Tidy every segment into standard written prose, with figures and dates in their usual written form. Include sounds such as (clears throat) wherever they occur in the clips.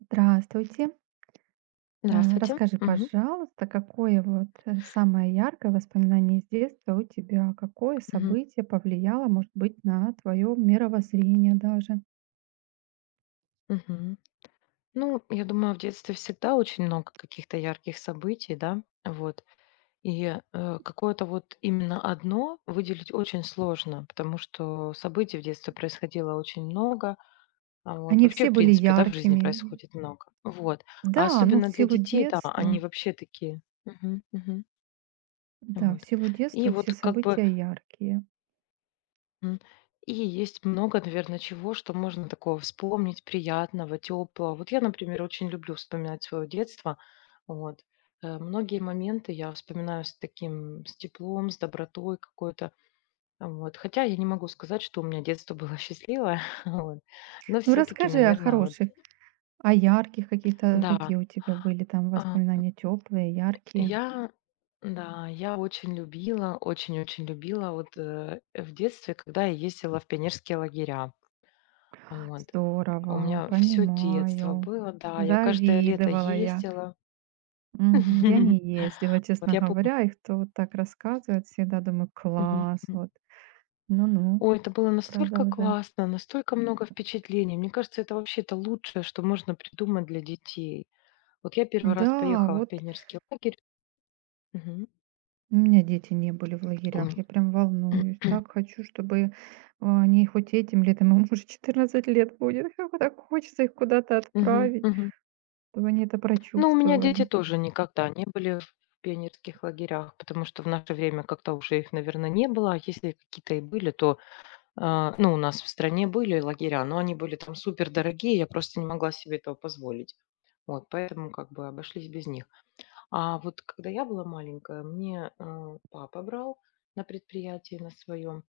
Здравствуйте. Э, Здравствуйте. Расскажи, Мгм. пожалуйста, какое вот самое яркое воспоминание из детства у тебя, какое Мгм. событие повлияло, может быть, на твое мировоззрение даже? Мгм. Ну, я думаю, в детстве всегда очень много каких-то ярких событий, да, вот. И какое-то вот именно одно выделить очень сложно, потому что событий в детстве происходило очень много, а вот Они вообще, все в были принципе, да, в жизни яркими. происходит много. Вот. А Да, ну в особенно для силу детей, да, детства. они вообще такие. Мгм. Мгм. Да, в Вот. силу И детства все вот как бы события яркие. М. И есть много, наверное, чего, что можно такого вспомнить, приятного, теплого. Вот я, например, очень люблю вспоминать свое детство. Вот. Многие моменты я вспоминаю с таким, с теплом, с добротой какой-то. Вот. Хотя я не могу сказать, что у меня детство было счастливое, (laughs) вот. Но Ну все-таки, расскажи о наверное, вот, хороших, о ярких каких-то, да, какие у тебя были там а, воспоминания теплые, яркие. я, да, я очень любила, очень-очень любила вот в детстве, когда я ездила в пионерские лагеря. Вот. У Здорово, меня все детство понимаю. было, да. Я каждое лето Завидовала я. ездила. Мгм. Я (laughs) не ездила, Вот честно я помню говоря. И кто вот так рассказывает, всегда думаю: Мгм, "Класс, мгм. вот, ну-ну, Ой, это было настолько продолжай". классно, настолько много впечатлений. Мне кажется, это вообще лучшее, что можно придумать для детей. Вот я первый раз Да, поехала в вот пионерский лагерь. Мгм. у меня дети не были в У ме лагерях, я прям волнуюсь, так (clears throat) хочу, чтобы они хоть этим летом, им уже 14 лет будет, (laughs) как вот так хочется их куда-то Мгм, отправить, мгм. чтобы они это Ну, у меня дети прочувствовали. тоже никогда не были в пионерских лагерях, потому что в наше время как-то уже их, наверное, не было. А если какие-то и были, то ну, у нас в стране были лагеря, но они были там супер дорогие, я просто не могла себе этого позволить. Вот, поэтому как бы обошлись без них. А вот когда я была маленькая, мне папа брал на предприятии на своем.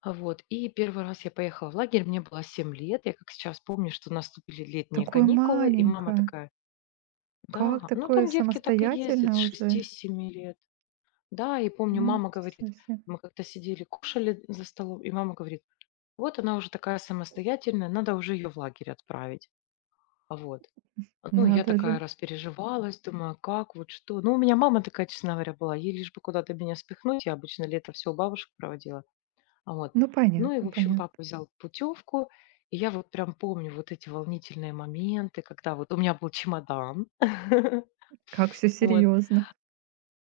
Вот, и первый раз я поехала в лагерь, мне было 7 лет, я как сейчас помню, что наступили летние Такое каникулы, и мама маленькое, такая, да, как ну такое там детки так и ездят самостоятельное с уже? 6-7 лет. Да, и помню, Ну, мама это говорит, совсем, мы как-то сидели, кушали за столом, и мама говорит, вот она уже такая самостоятельная, надо уже ее в лагерь отправить. А вот. Ну, я надо такая же. распереживалась, думаю, как, вот что. Ну, у меня мама такая, честно говоря, была, ей лишь бы куда-то меня спихнуть, я обычно лето все у бабушек проводила. А вот. Ну, Ну и, понятно, в общем, понятно, папа взял путевку, и я вот прям помню вот эти волнительные моменты, когда вот у меня был чемодан. (laughs) как все Вот, серьезно.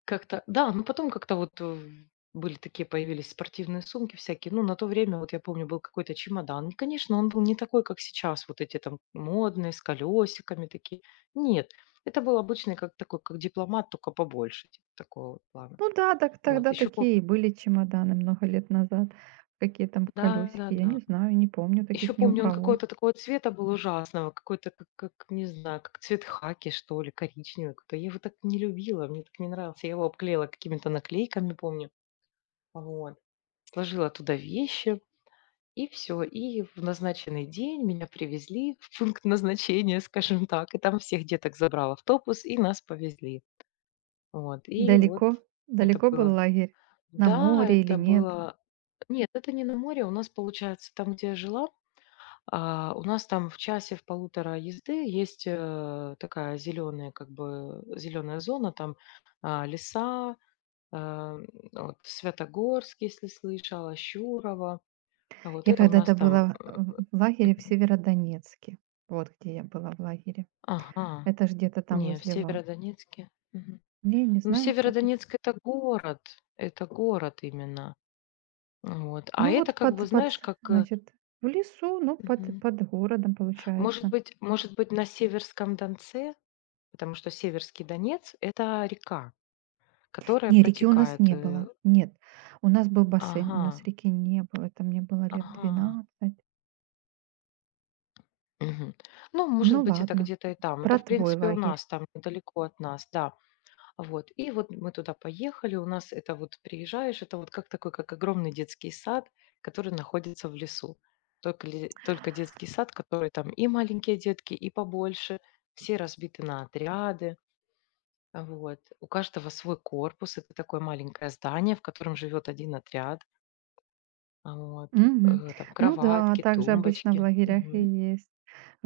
как-то да, ну потом как-то вот, были такие, появились спортивные сумки всякие. Ну, на то время, вот я помню, был какой-то чемодан. И, конечно, он был не такой, как сейчас, вот эти там модные, с колесиками такие. Нет, это был обычный, как такой, как дипломат, только побольше, типа такого вот плана. Ну да, так Вот, тогда еще помню, такие и были чемоданы много лет назад. Какие там колесики, я да-да-да. не знаю, не помню Еще таких ни у помню, он кого. какого-то такого цвета был ужасного, какой-то, не знаю, как цвет хаки, что ли, коричневый какой-то. Я его так не любила, мне так не нравился. Я его обклеила какими-то наклейками, помню. Вот. Сложила туда вещи, и все. И в назначенный день меня привезли в пункт назначения, скажем так, и там всех деток забрал автобус, и нас повезли. Вот, и вот Далеко, это далеко был было лагерь? На Да, море или это нет? было Нет, это не на море. У нас, получается, там, где я жила, у нас там в часе, в полутора езды есть, такая зеленая, как бы, зеленая зона, там, леса, а, м, вот Святогорск, если слышала, Щурово. А вот Я это у нас когда-то там, была в лагере в мгм. Северодонецке. Вот где я была в лагере. Ага. Это ж где-то там Не, в возле вас. Северодонецке. Мгм. Не, не Ну, знаешь этот? Северодонецк — это город именно. Вот. А Ну это вот как бы, знаешь, как, значит, в лесу, ну под, мгм. под городом Может получается. быть может быть, на Северском Донце, потому что Северский Донец — это река, которая Не, реки у нас протекает, не было. Нет, у нас был бассейн, у Ага, нас реки не было. Это мне было лет ага. 12. Мгм. Ну, может Ну быть, это ладно, где-то и там. Это, про в твой принципе, у лагерь. нас там, недалеко от нас, да. Вот. И вот мы туда поехали. У нас это вот приезжаешь, это вот как такой, как огромный детский сад, который находится в лесу. Только детский сад, который там и маленькие детки, и побольше. Все разбиты на отряды. Вот. У каждого свой корпус. Это такое маленькое здание, в котором живет один отряд. Вот. Мгм. Там Ну да, кроватки, также обычно в тумбочки. лагерях и Мгм. есть.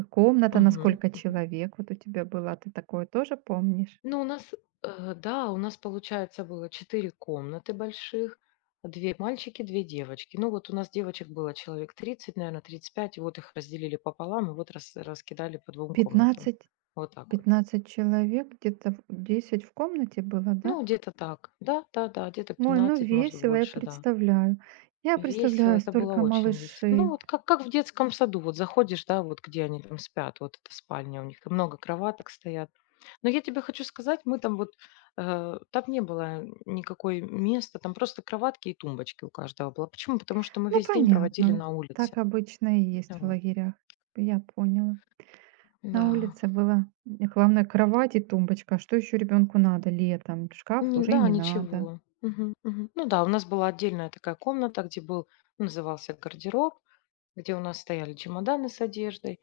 Комната на Мгм. сколько Мгм. человек? Вот у тебя была, ты такое тоже помнишь? Ну, у нас, да, у нас, получается, было 4 комнаты больших, 2 мальчики, 2 девочки. Ну, вот у нас девочек было человек 30, наверное, 35, и вот их разделили пополам, и вот раскидали по двум комнатам. 15, Вот так вот. 15 человек, где-то в- 10 в комнате было, да? Ну, где-то так. Да, да-да, где-то Ой, ну 15, может, весело, я больше, да. представляю. Я Весело, представляю, это было столько очень весело. Ну, малышей. вот как в детском саду. Вот заходишь, да, вот где они там спят, вот эта спальня у них, и много кроваток стоят. Но я тебе хочу сказать, мы там вот, там не было никакой места, там просто кроватки и тумбочки у каждого было. Почему? Потому что мы Ну, весь день проводили понятно. на улице. Так обычно и есть в Вот. лагерях. Я поняла. На Да. улице было главное кровать и тумбочка. А что еще ребенку надо летом? Шкаф уже Да, не надо. ничего. Мгм, мгм. Ну да, у нас была отдельная такая комната, где был, назывался гардероб, где у нас стояли чемоданы с одеждой.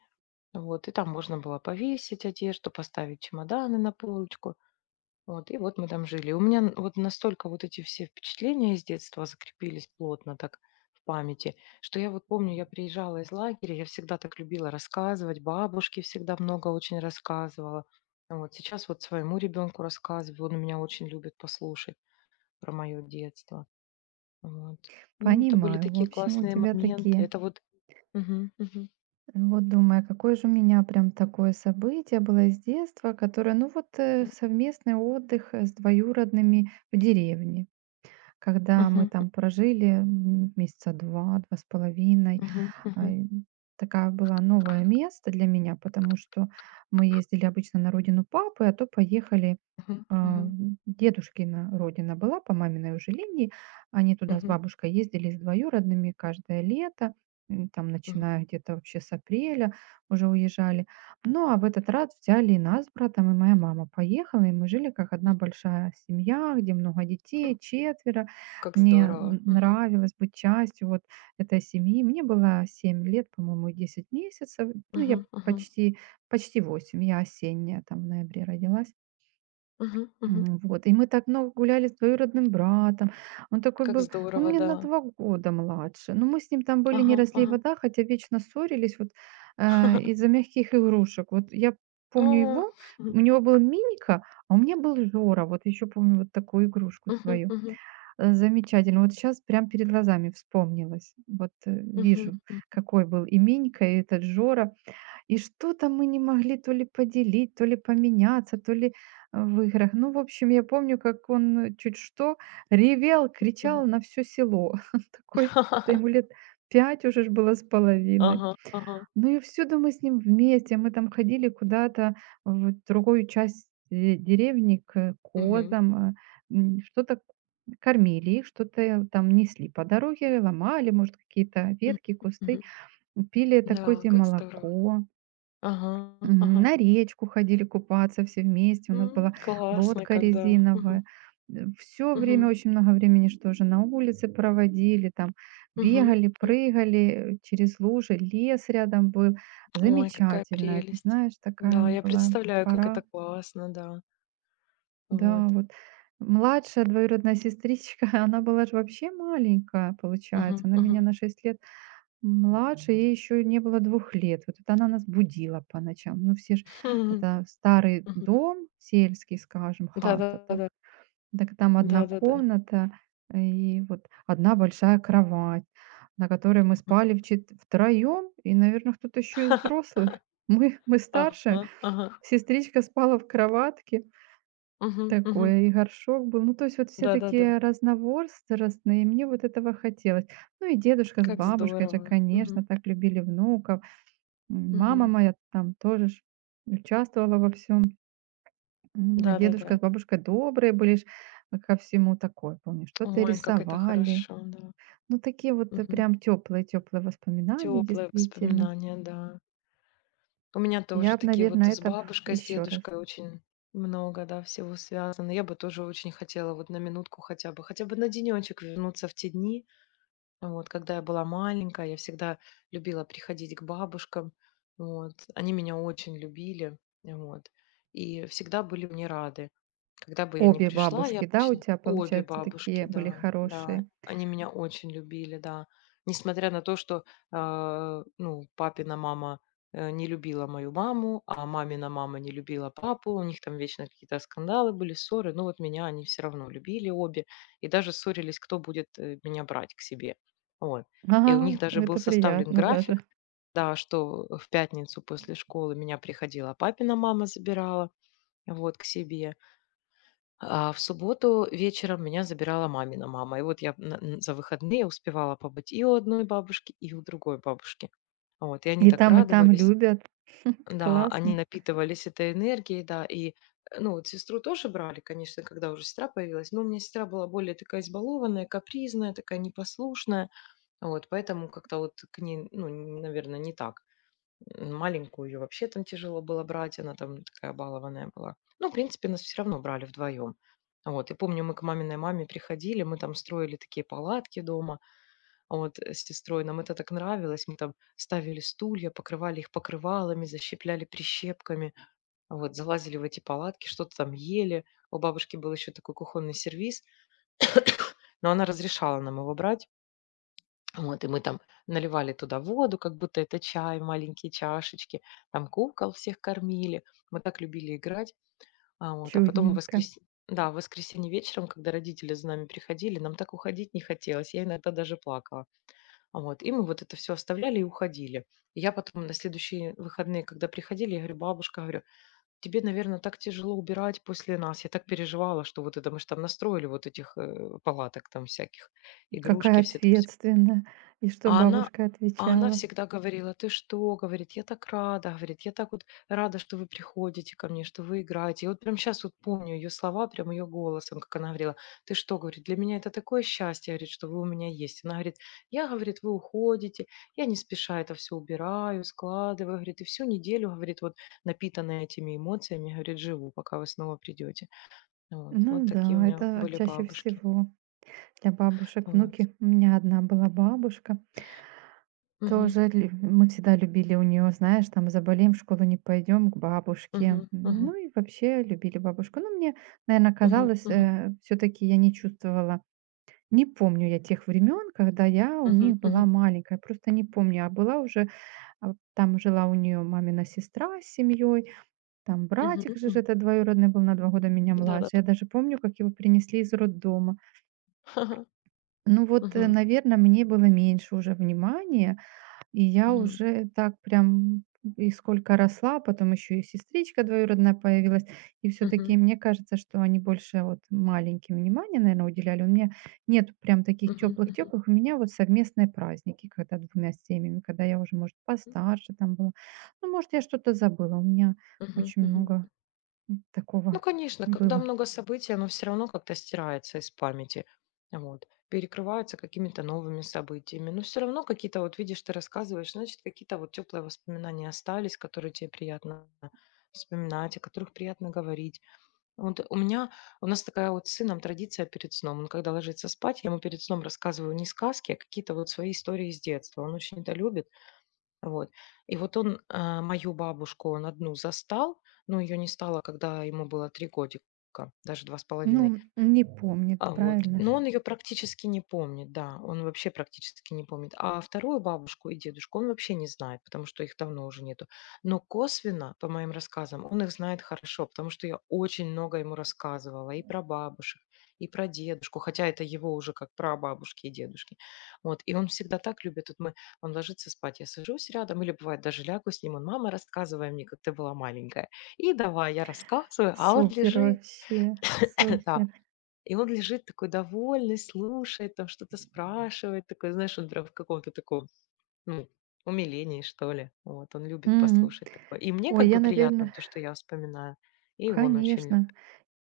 Вот, и там можно было повесить одежду, поставить чемоданы на полочку. Вот, и вот мы там жили. Вот настолько вот эти все впечатления из детства закрепились плотно так в памяти, что я вот помню, я приезжала из лагеря, я всегда так любила рассказывать, бабушке всегда много очень рассказывала. Вот сейчас вот своему ребенку рассказываю, он меня очень любит послушать про мое детство. Вот. Ну, это были Понимаю. В такие общем, у классные тебя моменты. такие. Это вот… Мгм, мгм, Вот думаю, а какое же у меня прям такое событие было из детства, которое, ну вот совместный отдых с двоюродными в деревне. Когда мы мгм, там прожили месяца два, два с половиной. мгм, А, мгм, и такая была новое место для меня, потому что мы ездили обычно на родину папы, а то поехали мгм, а, мгм. дедушкина родина была по маминой уже линии. Они туда с Мгм, бабушкой ездили с двоюродными каждое лето, там, мгм, начиная где-то вообще с апреля уже уезжали. Ну, а в этот раз взяли и нас с братом, и моя мама поехала, и мы жили как одна большая семья, где много мгм. детей, четверо. Как Мне здорово. Мгм, нравилось быть частью вот этой семьи. Мне было 7 лет, по-моему, и 10 месяцев. Ну, я мгм, мгм, почти, почти 8. Я осенняя, там в ноябре родилась. мгм, мгм. Вот. И мы так много гуляли с двоюродным братом. Он такой Как был, он здорово, мне на да. 2 года младше. Но мы с ним там были не Ага, разлей ага. вода, хотя вечно ссорились вот из-за (laughs) мягких игрушек. Вот я помню А, его, мгм, у него был Миника, а у меня был Жора. Вот еще помню вот такую игрушку мгм, свою. мгм, Замечательно. Вот сейчас прям перед глазами вспомнилось. Вот, мгм, вижу, м, какой был и Минька, и этот Жора. И что-то мы не могли то ли поделить, то ли поменяться, то ли, в играх. Ну, в общем, я помню, как он, чуть что ревел, мгм. кричал на все село. (laughs) Такой, это ему (laughs) лет 5 уже ж было с половиной. Ага, ага. Ну и всюду мы с ним вместе. Мы там ходили куда-то в другую часть де деревни к Мгм, козам, что-то кормили их, что-то там несли по дороге, ломали, может, какие-то м, ветки, кусты, мгм. пили это Да, козье как здорово. молоко. Ага, Мгм. ага. На речку ходили купаться все вместе, у нас была Классно, лодка когда. Мгм, резиновая. Всё время, мгм, очень много времени что же на улице проводили, там мгм, бегали, м. прыгали, через лужи, лес рядом был. Ой, какая Замечательно. Это, прелесть. знаешь, такая Да, я была представляю, как это пора. классно, да. Да, Вот. вот младшая двоюродная сестричка, (laughs) она была же вообще маленькая, Мгм, получается. Она меня мгм. на 6 лет младше, ей еще не было 2 лет. Вот это она нас будила по ночам. Ну, все ж (laughs) Мгм. это старый дом сельский, скажем, хата так. Да-да-да. Так там одна Да-да-да. комната и вот одна большая кровать, на которой мы Мгм. спали вчет втроем и, наверное, кто-то еще из (laughs) взрослых. (laughs) Мы Ага, старше, ага. сестричка спала в кроватке. Мгм, мгм. Такое и горшок был. Ну, то есть вот все Да-да-да. такие разновозрастные, и мне вот этого хотелось. Ну и дедушка с Как бабушкой же, здорово. конечно, Мгм, так любили внуков. Мама мгм. моя там тоже ж участвовала во всем. А Да-да-да. дедушка с бабушкой добрые были ж ко всему такое, помню. Что-то Ой, как это рисовали. хорошо, да. Ну, такие вот Мгм. прям теплые-теплые воспоминания, Теплые действительно. воспоминания, да. У меня Я тоже бы, такие вот наверное, с это бабушкой, с еще раз. дедушкой очень много, да, всего связано. Я бы тоже очень хотела вот на минутку хотя бы на денечек вернуться в те дни. Вот, когда я была маленькая, я всегда любила приходить к бабушкам. Вот, они меня очень любили. Вот, и всегда были мне рады. Когда бы я ни Обе пришла, я бабушки, да, у очень тебя, обе получается, бабушки, такие были да, да, хорошие. они меня очень любили, да. Несмотря на то, что, ну, папина мама не любила мою маму, а мамина мама не любила папу, у них там вечно какие-то скандалы были, ссоры, но вот меня они все равно любили обе, и даже ссорились, кто будет меня брать к себе. Вот. И у них Ага, даже был это составлен приятно график, даже. да, что в пятницу после школы меня приходила папина мама забирала, вот, к себе, а в субботу вечером меня забирала мамина мама. И вот я за выходные успевала побыть и у одной бабушки, и у другой бабушки. Вот, и они так И там радовались. любят. Да, они Классно, напитывались этой энергией, да, и, ну, вот сестру тоже брали, конечно, когда уже сестра появилась, но у меня сестра была более такая избалованная, капризная, такая непослушная, вот, поэтому как-то вот к ней, ну, наверное, не так. Маленькую ее вообще там тяжело было брать, она там такая балованная была. Ну, в принципе, нас все равно брали вдвоем. Вот, и помню, мы к маминой маме приходили, мы там строили такие палатки дома, вот с сестрой. Нам это так нравилось. Мы там ставили стулья, покрывали их покрывалами, защипляли прищепками, вот, залазили в эти палатки, что-то там ели. У бабушки был еще такой кухонный сервиз, (coughs) но она разрешала нам его брать. Вот, и мы там наливали туда воду, как будто это чай, маленькие чашечки. Там кукол всех кормили. Мы так любили играть. А, вот, а потом в чудненько. воскрес... да, в воскресенье вечером, когда родители за нами приходили, нам так уходить не хотелось. Я иногда даже плакала. Вот, и мы вот это все оставляли и уходили. И я потом на следующие выходные, когда приходили, я говорю: «Бабушка, говорю, тебе, наверное, так тяжело убирать после нас. Я так переживала, что вот это мы ж там настроили вот этих, палаток там всяких, игрушки Какая все там». ответственная. И что А она бабушка а она отвечала? всегда говорила: «Ты что? — говорит, — Я так рада, — говорит, — я так вот рада, что вы приходите ко мне, что вы играете». Я вот прям сейчас вот помню ее слова, прям ее голосом, как она говорила: «Ты что? — говорит, — Для меня это такое счастье, — говорит, — что вы у меня есть». Она говорит: «Я, — говорит, — вы уходите, я не спеша это все убираю, складываю, — говорит, — и всю неделю, — говорит, — вот напитанная этими эмоциями, — говорит, — живу, пока вы снова придете». Вот. Ну Вот такие у да, меня это были чаще бабушки. всего. Для бабушек Вот. внуки. У меня одна была бабушка. Мгм. Тоже мы всегда любили у нее, знаешь, там заболеем, в школу не пойдем к бабушке. Мгм. Ну Мгм. и вообще любили бабушку. Ну, мне, наверное, Мгм. казалось, Мгм. все-таки я не чувствовала. Не помню я тех времен, когда я у Мгм. них была Мгм. маленькая, просто не помню, а была уже, там жила у нее мамина сестра с семьей, там Мгм, братик же ж мгм. это двоюродный был на 2 года меня Да, да, младше. да. Я даже помню, как его принесли из роддома. (laughs) Ну вот, Мгм, наверное, мне было меньше уже внимания, и я мгм, уже так прям и сколько росла, а потом еще и сестричка двоюродная появилась. И все-таки мгм, мне кажется, что они больше вот маленьким внимания, наверное, уделяли. У меня нет прям таких мгм, мгм, теплых-теплых. У меня вот совместные праздники, когда двумя семьями, когда я уже, может, постарше там была. Ну, может, я что-то забыла. У меня мгм, очень много мгм. Ну, такого конечно, когда было. много событий, оно все равно как-то стирается из памяти. Вот. Перекрываются какими-то новыми событиями. Но все равно какие-то, вот видишь, ты рассказываешь, значит, какие-то вот теплые воспоминания остались, которые тебе приятно вспоминать, о которых приятно говорить. Вот у меня, у нас такая вот с сыном традиция перед сном. Он когда ложится спать, я ему перед сном рассказываю не сказки, а какие-то вот свои истории из детства. Он очень это любит. Вот. И вот он, мою бабушку, он одну застал, но ее не стало, когда ему было 3 годика, даже два с половиной. Ну, не помнит, правильно Но же? он ее практически не помнит, да, он вообще практически не помнит. А вторую бабушку и дедушку он вообще не знает, потому что их давно уже нету. Но косвенно, по моим рассказам, он их знает хорошо, потому что я очень много ему рассказывала и про бабушек, и про дедушку, хотя это его уже как про бабушки и дедушки. Вот, и он всегда так любит. Вот мы он ложится спать, я сажусь рядом или, бывает, даже лягу с ним, он: «Мама, рассказывай мне, как ты была маленькая». И давай, я рассказываю, а он Супер лежит, вообще, (laughs) да, супер. и он лежит такой довольный, слушает, там что-то спрашивает, такой, знаешь, он прям в каком-то таком, ну, умилении, что ли. Вот, он любит Мгм. послушать такое. И мне Ой, как я, бы приятно наверное, то, что я вспоминаю, и он очень любит. конечно.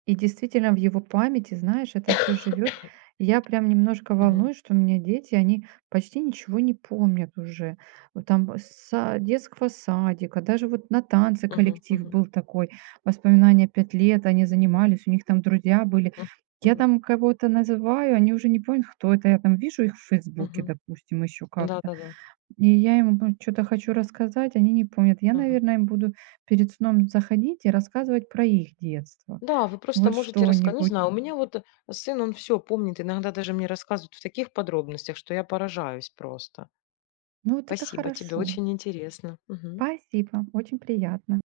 И действительно, в его памяти, знаешь, это все живет. Я прям немножко Мгм. волнуюсь, что у меня дети, они почти ничего не помнят уже. Вот там с са детского садика, даже вот на танцы Мгм. коллектив Мгм. был такой, воспоминания 5 лет, они занимались, у них там друзья были. М. Я Мгм. там кого-то называю, они уже не помнят, кто это. Я там вижу их в "Фейсбуке", Мгм. допустим, еще как-то. Да-да-да. И я им что то хочу рассказать, они не помнят. Я, Мгм. наверное, им буду перед сном заходить и рассказывать про их детство. Да, вы просто Вот можете раска Не что-нибудь. знаю, у меня вот, сын, он все помнит, иногда даже мне рассказывают в таких подробностях, что я поражаюсь просто. Ну, вот это Спасибо тебе, хорошо. очень интересно. Мгм. Спасибо, очень приятно.